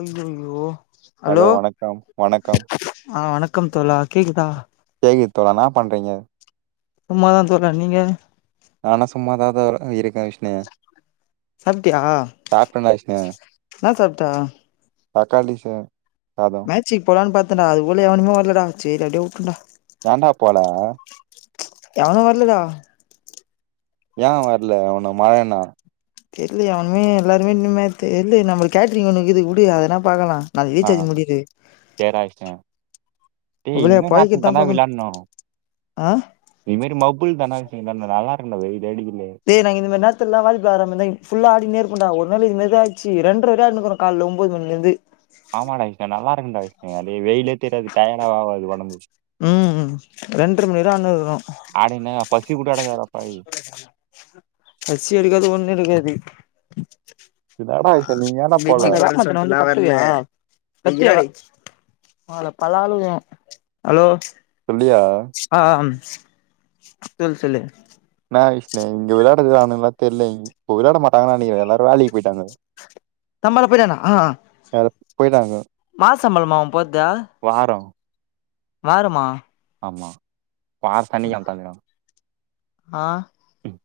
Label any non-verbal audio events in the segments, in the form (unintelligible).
அய்யய்யோ hello hello வணக்கம் வணக்கம் ஆ வணக்கம் தோழா கேக்குதா கேக்குது தோழா என்னா பண்றீங்க சும்மாதா தோழா நீங்க நானொ சும்மாதா தா இருக்கே விஷ்ணு சாப்ட்டியா சாப்ட்டேன்டா விஷ்ணு என்னா சாப்ட்ட தக்காளி சா சாதம் மேச்சிக்கு போலான்னு பாத்தென்டா அது போல எவனுமே வர்லடா சேரி அப்டியே வுட்டேன்டா ஏன்டா போல எவனு வர்லடா யே வர்ல ஒன்னு மழனா தெர்லயே அவனுமே எல்லாருமே இனிமே தெர்லயே நம்மள் கேட்ரிங் ஒன்னுகிது வுடு அதனா பாக்கலா நாளைக்கு ஆ ரீசார்ச்சு முடியுது சேர்ரா விஷ்ணு டேய் இவளே இனிமே நேரத்துக்கு புழைக்குத்தா தான்டா பாகணு ஆ இதுமேரி மபு (unintelligible) டே நாங்க இந்த மாரி நேர்த்துலலா வேலக்கு வராமருந்தா ஃபுல்லா ஆடிண்ணே இருப்போ டா ஒரு நாளு இதுமாரி தா ஆச்சு ரெண்டுரரை ஆடிண்ணே இருக்றோ கால்ல ஒம்போது மணிலேருந்து ஆமாண்டா கிஷ்ணா நல்லாயிருக்குண்டா அப்பியே வெயிலே தெரியாது டயடா ஆவாது உடம்பு ம் ரெண்டரை மணிரை ஆடின்னுகிறோ அடினே பசி கூட அடங்காது டா பாவி பசி எடுக்காது ஒண்ணு எடுக்காது என்னடா விஷ்ணு நீங்க ஏன்டா போல (unintelligible) (unintelligible) ஹலோ சொல்லுயா ஆ ஆ அம் சொல் சொல்லு என்னா விஷ்ணு இங்க விளையாடுதுறானனுகளா தெரில இப்ப விளாட மாட்டாங்கன்ன நெனக்கிறே ப வேலிக்கு போயிட்டாங்க வேல போயிட்டாங்க மாஸ்சம்பளமா அவ போற்த்து வார வாரமா ஆமா பார் தனியா தந்துகுறாங் ஆ ம்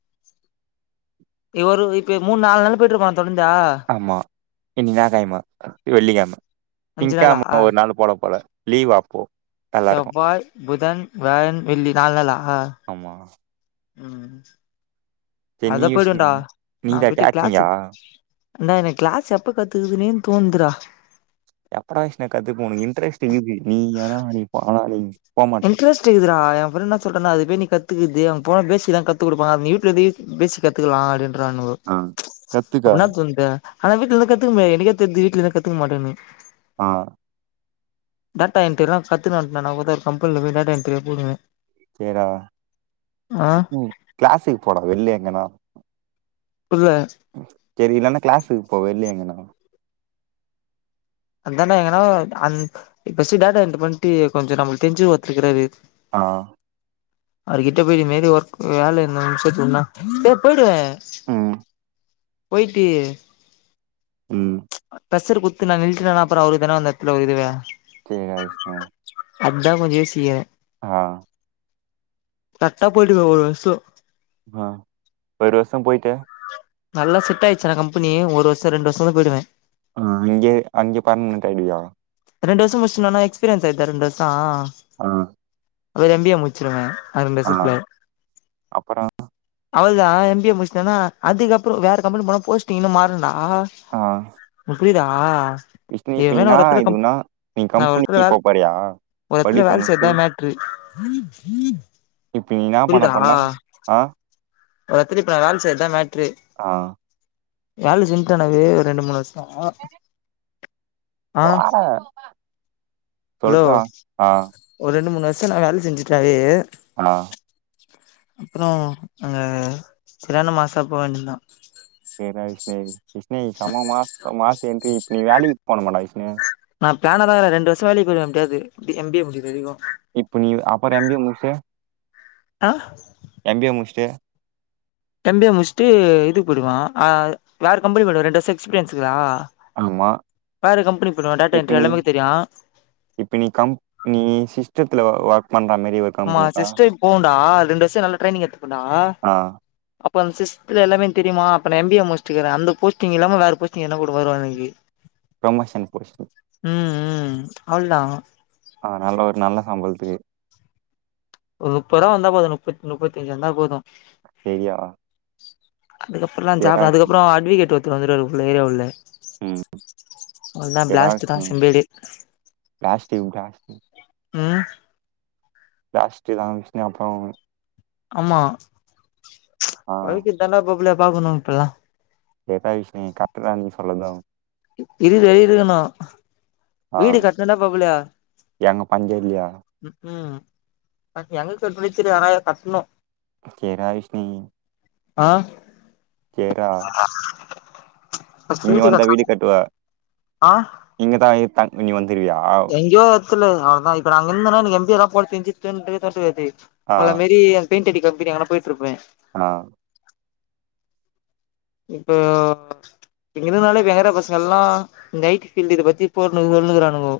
இவரு இப்ப மூணு நால் நாளா போயிட்டுப்பானா தொடர்ந்த ஆமா இன்னிக்கின்னா கிழம வெள்ளிக்கிழம அஞ்சு நாளா ஆ திங்க்கிழம ஒரு நாள் போல போல லீவா அப்போ நல்லா இருக்கு செவ்வாய் புதன் வியாழன் வெள்ளி நாலு நாளா ஆமா ம் சரி நீ அதா விஷ்ணு போய்டன்டா நா நீதா போயட்டு கேட்ரிங்கா கிளாஸ்சு ஆனா எனக் கிளாஸ் எப்ப கத்துக்குதுனே தோந்துறா எப்படா விஷ்ணு கத்து போகு இன்ட்ரெஸ்ட் இருக்கு நீ ஏனா இப்ப ஆனா போமாட்ற இன்ட்ரஸ் ட் க்குதுடா ஏ ஃப்ரண்ட் என்ன சொல்றானா அத பேய் நீ கத்துக்குது அவ போனா பேசிக் தா கத்து குடுப்பா நீ வீட்லந்தே பேசிக் கத்துக்கலா அப்பனு ஆ (unintelligible) கத்துக்கா அப்டினா (unintelligible) ஆனா வீட்லந்து கத்துக்க முயாது எனக்கே தெரிது வீட்லந்து கத்துக்க மாட்டேனு ஆ டேட்டா என்ட்ரிலா கத்துணுவன்ட்டு நா ஒரு ஒரு கம்பெனில போய் டேட்டா என்ட்ரியா போடுவ சேர்றா கிளாஸுக்கு போடா வெள்ல எங்கனா புல்ல சரி இல்லனா கிளாஸுக்கு போ வெள்ல எங்கனா அதான்டா எங்கனா அன் பஸ்ட் டேட்டா என்ட்ரி பண்ட்டு கொஞ்சோ நம்மளுக் தெரிஞ்ச ஒத்தருக்காரு ஆ அவருகிட்ட போயிட்டு மேரி ஒர்க் வேல எதாது சேத்து உடுனா ஏ போயிடுவே ம் போயிட்டு ம் கஸ்சர் குத்து நாங்க வீட்லல்லா அப்றோ அவரு தன வந்து அத்தல ஒரு இதுவே சேரி (unintelligible) அதா கொஞ்ச யோசிக்றே ஆ கர்ட்டா போயிடுவே ஒரு வர்ஷோ ஆ ஒரு வர்ஷோ போயிட்டு நல்ல செட் ஆயிச்சுனா கம்பெனி ஒரு வர்ஷா ரெண்டு வர்ஷதா போயிடுவே ஆ இங்கே அங்கே பெர்மனன்ட் ஆயிடுவியா ரெண்டு வர்ஷோ முஸ்டனோனா எக்ஸ்பீரியன்ஸ் ஆயிருதா ரெண்டு வர்ஷோ ஆ அவரு எம் பி ஏ முச்சிருவே ரெண்டு ஆ. வர்சத்துல அப்புறம் அவ்ளதா எம் பி ஏ முஸ்டனா அதுக்கப்றோ வேற கம்பெனி போன போஸ்டிங் இன்னு மாறுன்டா உனக் புரிதா விஷ்னீப்பீங்னா இதுன்னா நீ நா ஒரு எடத்துல கம்பெனிக்கு வேல போப்போறியா ஒரு எத்துல வேல செய்றதா மேட்ரு இப்ப நீ இன்னா புரியுதா பண்ணப்போறனா ஆ ஒரு எத்துல இப்ப வேல செய்றதா மேட்ரு ஆ வேல செஞ்ட்டானாவே ரெண்டு மூணு வர்ஷோ ஆ போடா அலோ சொல்றா. ஆ ஒரு ரெண்டு மூணு வர்ஷோ நா வேல செஞ்சுட்டாவே ஆ அப்றோ அங்க செரியான மாஸ்சா போ வேண்டியதா சேர்ரா விஷ்ணு விஷ்ணய் செம மா மாஸ் என்ட்ரி இப் நீ வேலைக்கு போனுமாடா விஷ்ணு நா பிளானதாருக்குறே ரெண்டு வர்ஷோ வேலைக் போய்டுவே எப்டியாவது எம் பி ஏ முடியகிற வரைக்கு இப்ப நீ அப்பற எம் பி ஏ முஸ்ட்டு ஆ எம் பி ஏ முஸ்ட்டு எம் பி ஏ முஸ்ட்டு இதுக்கு போய்டுவே அ வேற கம்பெனி போடுவே ரெண்டு வர்ஷா எக்ஸ்பீரியன்ஸ் இருக்குல ஆமா. வேற கம்பெனி போய்டுவே டேட்டா இப்ப எண்ட்ரி நீ எல்லாமேக்கு தெரியு இப்ப நீ கம் நீ சிஸ்டத்துல ஒர்க் பண்ற மாரி ஒர்க் ஆமா சிஸ்ட இப்போவ்ண்டா ரெண்டு வர்ஷோ நல்ல ட்ரைனிங் எத்துபண்டா ஆ அப்போ அந்த சிஸ்ட்த்துல எல்லாமே எனக் தெரிமா அப்ப நா எம் பி ஏ முஸ்ட்டுக்குறே அந்த போஸ்டிங் இல்லாம வேற போஸ்டிங் எதுனா போட்டு போய்ருவா எனக்கி புரோமோஷன் போஸ்டிங் ம் ம் அவள்தா ஆனாலு ஒரு நல்ல சம்பளத்துக்கு ஒரு முப்பது ரூவா வந்தா போது முப்பித் முப்பத்தி அஞ்சு வந்தா போது செரியா அதுக்கப்பறல்லா ஜாப் அதுக்கப்பற அட்வேகேட் ஒருத்தரு வந்துருவாரு உள்ள ஏரியா உள்ள ம் அவ்ளதா ஜெராக்ஸ் பிளாஸ்ட்டுதா செம்பேடே பிளாஸ்டிக் பிளாஸ்டிக் ம் பிளாஸ்ட்டுதா தா விஷ்ணு அப்றோ ஆமா ஆ பொழைக்கிறதாண்டா மாப்புள பாக்கணு இப்பல்லா செரிடா விஷ்ணு கர்ட்டுதா நீ சொல்லது இது வெளி இருக்கணு ஆ வீடு கட்னதா பாப்பலையா எங்க பஞ்சம் இல்லையா உம் எங்களுக்கு பிடிச்சுரு ஆனா இத கட்டணு சேர் ரா விஷ்ணி ஆ (unintelligible) இங்க வந்தா வீடு கட்டுவ இங்கதா இங்கவந்திருவியா எங்கேயோ எத்துல அவதா இப்ப நா அங்க இருந்தனா எனக்கு எம்பிரா போஞ்சிட்டு (unintelligible) ஆ உங்கள மேரி பெயிண்ட் அடி கம்பனி அங்கன போயிடுருப்பேன் ஆ இப்போ ங்க இருந்தாலே விளையாடுர பசங்க எல்லாம் நைட் பீல்டு இத பத்தி போட்டு சொல்லுங்கிறானுங்க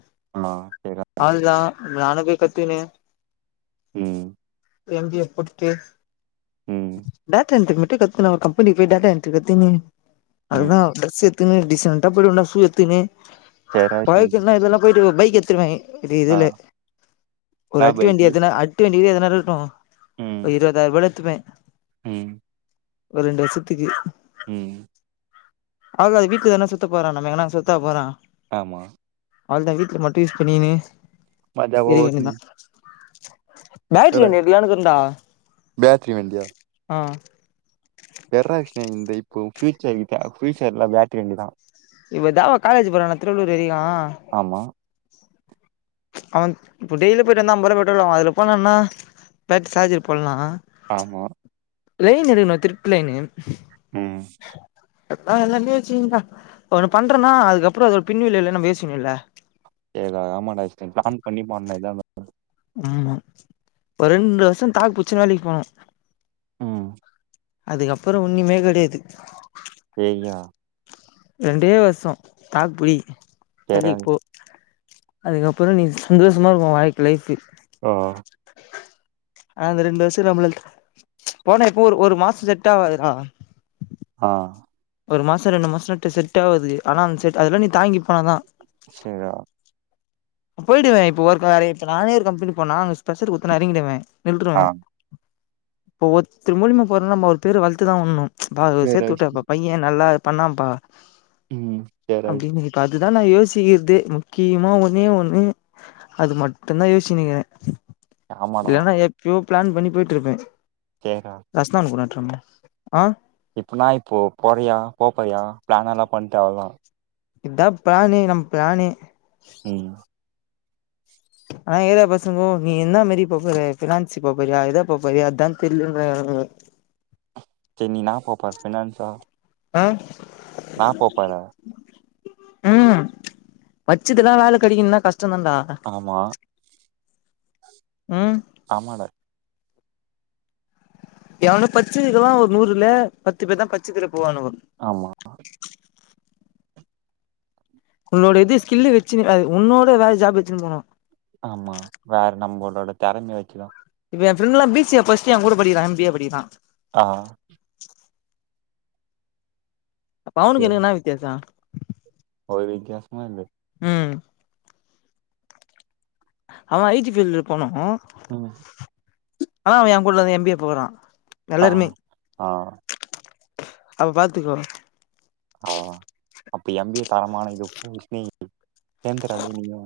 ஆ செரி டா அவளோ தா நானும் போய் பத்துகினு ம் எம் எ போட்டுட்டு ம் டாடா என்ட் மட்டும் கத்துனு கம்பெனி போய் டாடன் கத்துனு ம் அவளோ தா டிரெஸ் எடுதுன்னு டிசெண்டா போய்டுவடா ஷு எடுதுன்னு சரிடா விஷ்ணு பழைக்குன இதெல்லா போயிட்டு பைக் எத்துடுவே இப்ப இது ஆ இல்ல ஒரு நான் அட்டுவண்டி பைக்கி எத்தன அட்டு வண்டி எத்தன இருக்கு ம் ஒரு இருவதாயிர ரூபால எடுத்துபே ம் ஒரு ரெண்டுவருசத்துக்கு ம் ஆக அது வீட்டுக்கு என்ன சுத்த போறானாமே எங்க நா சுத்த போரா ஆமா அவள்தா வீட்டுல மட்டும் யூஸ் பண்ணின்னு மஜாவா இருக்க வேண்டி தா ஓட்டணும் என்னடா பேட்ட்ரியநே தியானுக்கு உண்டா பேட்டரி ஆ பெற்றா கிருஷ்ணே இந்த இப்போ பியூச்சர் கிட்ட ஃபியூச்சர் எல்ல பேட்டரி வண்டிதா இவ தா காலேஜ் போறானா திருவள்ளர் வேலிதா ஆமா அவ இப்ப டெய்லி போயிட்டு வந்து அம்பது ரூபா பெட்ரோல் ஆவு அதுல போன்னா பேட்டரி சார்ஜ் போடலா ஆமா லைன் எடுக்கணு திருட்டு லைனு ம் எல்லா மே வச்சுானா ஒன்னு பண்றேன்னா அதுக்கப்பறம் அதோட பின்விளைவு நம்ம யோசிக்கணு இல்ல ச ஆமாடா அஷ்வின் பிளான் பண்ணி பண்ணனு ஏதா ம் ஒரு ரெண்டு வருஷம் தாக்கு புச்சன வேலக்கு போனோம் ம் அதுக்கப்பறம் ஒன்னிமே கெடையாது ஏ யா ரெண்டே வருஷ தாக்கு புடி சேரா வேலைக்கு போ அதுக்கப்புறம் நீ சந்தோஷமா இருக்கும் வாழ்க்க லைஃப் ஓ ஆனா அந்த ரெண்டு வருஷக்கு நம்மள போனா இப்போ ஒரு ஒரு மாசம் செட் ஆவது டா ஆ ஒரு மாசம் ரெண்டு மாசம் நட்டு செட் ஆவாது ஆனால் அந்த செட் அதெல்லாம் நீ தங்கி போனா தான் செரிட போயிடுவேன் இப்ப ஒர்க் நேறே இருத்குனா நானே ஒரு கம்பெனி சொன்னேன் நான் பெஷர் குத்த எறங்கி பெய்டுவேன் ஆ நில்ருவேன் இப்போ ஒரு திருமூலிமா போகிறேன்னா நம்ம ஒரு பேர் வளர்த்துதான் உடணும் பா சேரா சேத்து விஷ்ணு விட்டா பையன் நல்லா பண்ணாம்ப்பா ம் சேரா விஷ்ணு அப்டின்னு இப்ப அதுதான் நான் யோசிக்கிறதே முக்கியமா ஒண்ணே ஒண்ணு அது மட்டும் தான் யோச்சி நிக்கிறேன் ஆமாடா இல்லேன்னா எப் யோ ப்ளாண் பண்ண போயிட்டுருப்பேன் செர்ட ரஷ்னா ஒண்ணு குடேன் டரம் ஆ இப்பனா இப்போ போறியா போ போறியா பிளான் எல்லாம் பண்ணிட்டு அதான் இத பிளாணே நம் பிளாணே ம் ஆனா ஏரியா பசங்கோ நீ என்ன மாரி போ போற பினான்சி போப்போறியா ஏதோ போப்போறியா அதான் தெரிலேங்கற செரி நீ என்னா போ போர ஃபினன்ஸா ஆ நான் போ போப்போறேன் ம் பச்சதுல்லாம் வேல கடைக்கண்னா கஷ்டம் தான்டா ஆமா ம் ஆமாட எவானு பச்சதுக்கேல்லாம் ஒரு நூறுல பத்து பேரு தான் பச்சதில போவானு ஆமா உன்னோட எது ஸ்கில்லு வெச்சு உன்னோட ஏதாவது ஜாப் வெச்சு போனோம் ஆமா வேற நம்மளோட திறமைய வெச்சுல்லா இப்ப என் ஃபரெண்லா பி சி ஏ படிச்சிட்டு என் கூட படிகிறான் எம் பி ஏ படிகிறான் ஆ இப்ப அவுனுக்கு சரி எனக்கு என்னா வித்தியாச ஒரு வித்யாசமும் இல்ல ம் அவன் ஐ டி ஃபீல்டல போனோம் ம் ஆனா அவன் என் கூடலந்து எம் பி ஏ போறான் ஆ எல்லாருமே ஆ அப்ப பாத்துக்கோ ஆ அப்ப எம் பி ஏ தரமான இதுப்பஷினே எந்திரட நீயு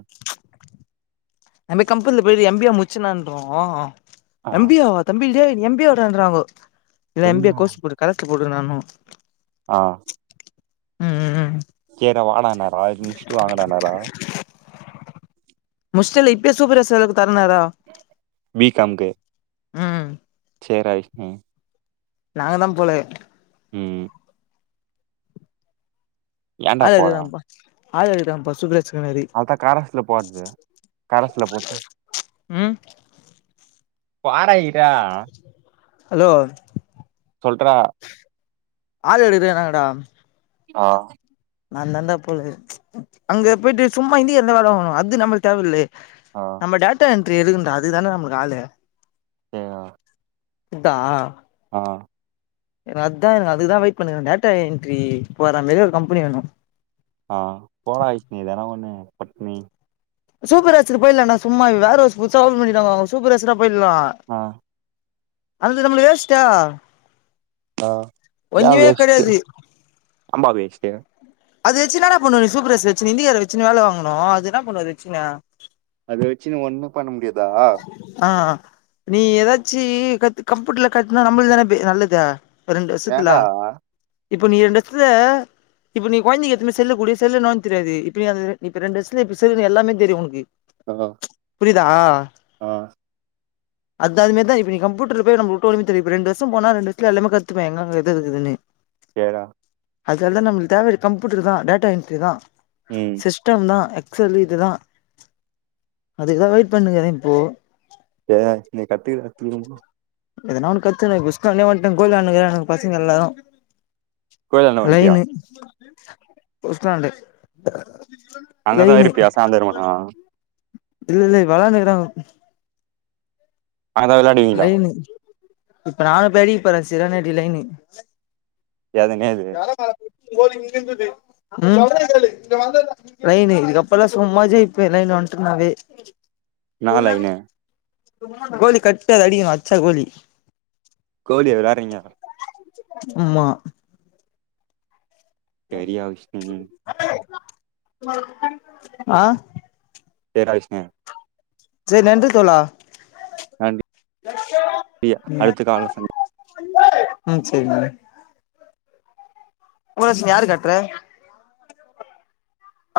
நம்ப கம்பெனில போயர் எம் பி ஏ முடிச்சுனான்றோ எம் பி‌ ஏ ஆ தம்பி எம் பி ஏ டா எழுதானாங்கோ இல்ல எம் பி ஏ என்ன கோர்ஸ் போடு கரெச்ச்ட போட்டு இருக்க நானும் ஆ ம் ம் ம் செரிட வாடனாரா முஷ்டி வங்கடனாரா முஸ்டலே இப்பேயே சூப்பர் செல்லு குத்தரானார வி கம் கு ம் சேரா விஷ்ணு நாங்க தான் போல ம் ஏன்டா போற அதுதாம்பா அதுதாம்பா சுபேஷ் அதா காராஸ்ல போறது கரஸ்ல போட்டு ம் பாரயிரா ஹலோ சொல்றா ஆளு எடுக்குறன்னாங்கடா ஆ நா தான்டா போல அங்க போயிட்டு சும்மா இந்திகார தா வேல வாங்குவானுவோ அது நம்மள் தேவயில்லே அ நம்ம டேட்டா என்ட்ரி எதுகுன்றா அதுக்கு தான்டா நம்ளுக்கு ஆளு ம் இதா அ ஏன அதா எனக்கு அதுதா வெயிட் பண்ணிகுற டேட்டா என்ட்ரி போற மேறி ஒரு கம்பெனி வேணு ஆ கோவா ஐஸ்கிரீம் வேணா ஒண்ணு பட்னி சூப்பர்வைசர் போய்லா நா சும்மா வேற ஒரு புதுசா ஓப்பன் பண்ணிட்டாங்க அங்க சூப்பர்வைசரா போய்ட்லா ஆ அது நம்ளு வேஸ்ட்டா ஆ ஒன்னுமே கடையாது அம்மா வேஷ்ட்டு அது வச்சு என்னாடா பண்ணுவ நீ சூப்பர்வைசர் வச்சுனு இந்திகாரன வச்சுனு வேல வாங்கணு அது என்னா பண்ணுவ அத வச்சினு அத வச்சுனு ஒண்ணும் பண்ண முடியாதா ஆ நீ ஏதாச்சி கத்து கம்ப்யூட்டர்ல கத்துனா நம்மளுக் தான நல்லது ரெண்டு வருஷத்துல வேண்டா இப்ப நீ ரெண்டு வருஷத்துல இப்ப நீ கொழந்தைக்கு எத்துனு போய் செல்ல குடு செல்லு நோண்ட தெரியாது இப்பயு அதுதா நீ இப்ப ரெண்டு வருஷத்துல இப்ப செல்லுன்னு எல்லாமே தெரியு உனக்கு ஆ புரியுதா ஆ அது அதுமேர்தா இப்ப நீ கம்ப்யூட்டர்ல போய் நம்மள உட்டோனுமே தெரியு இப்ப ரெண்டு வருஷோ போனா ரெண்டு வருஷத்துல எல்லாமே கத்துப்ப எங்கங்க எது எது இருக்குனு தேதா அது வந்து நம்மளுக்கு தேவையே கம்ப்யூட்டர் தா டேட்டா என்ட்ரி தா ம் சிஸ்டம் தா எக்ஸ் எல் இது தா அதுக்கு தா வெயிட் பண்ணுக்கிற இப்போ ஏ நீ கத்துக்க கத்துகனுமா எதனா ஒன்னு கத்துகனு புஷ்கோனே ஒருத்த‌ கோலி ஆட்டுக்குறானுக பசங்க எல்லாரு கோயிலாண்ட வன்ட்டியா லைனு புஸ்லாண்டு அங்கதா இருப்பியா சாந்தரமானா இல்ல இல்ல வெளானேதா அங்க எதா லைனு இப்ப நானு போய் அடிக்க போறே சிற நைடி லைனு எது நேது யாரோ மேல (unintelligible) இங்க இருந்துது உ லைனு இதுக்கப்பலா சும்மாஜே இருப்ப லைனு வந்துட்டுனாவே இன்னிக்கி என்னா லைனு கோலி கர்ட்டா அத அடிக்கணு அட்ச்சா கோலி கோலி வெளையாறீங்க ம்மா தெரியா விஷ்ணு ஆ தெரா விஷ்ணு சரி நன்றி தோழா லி அடுத்த கால்ல சந் ம் சரிங்க (inaudible) யாரு கட்ற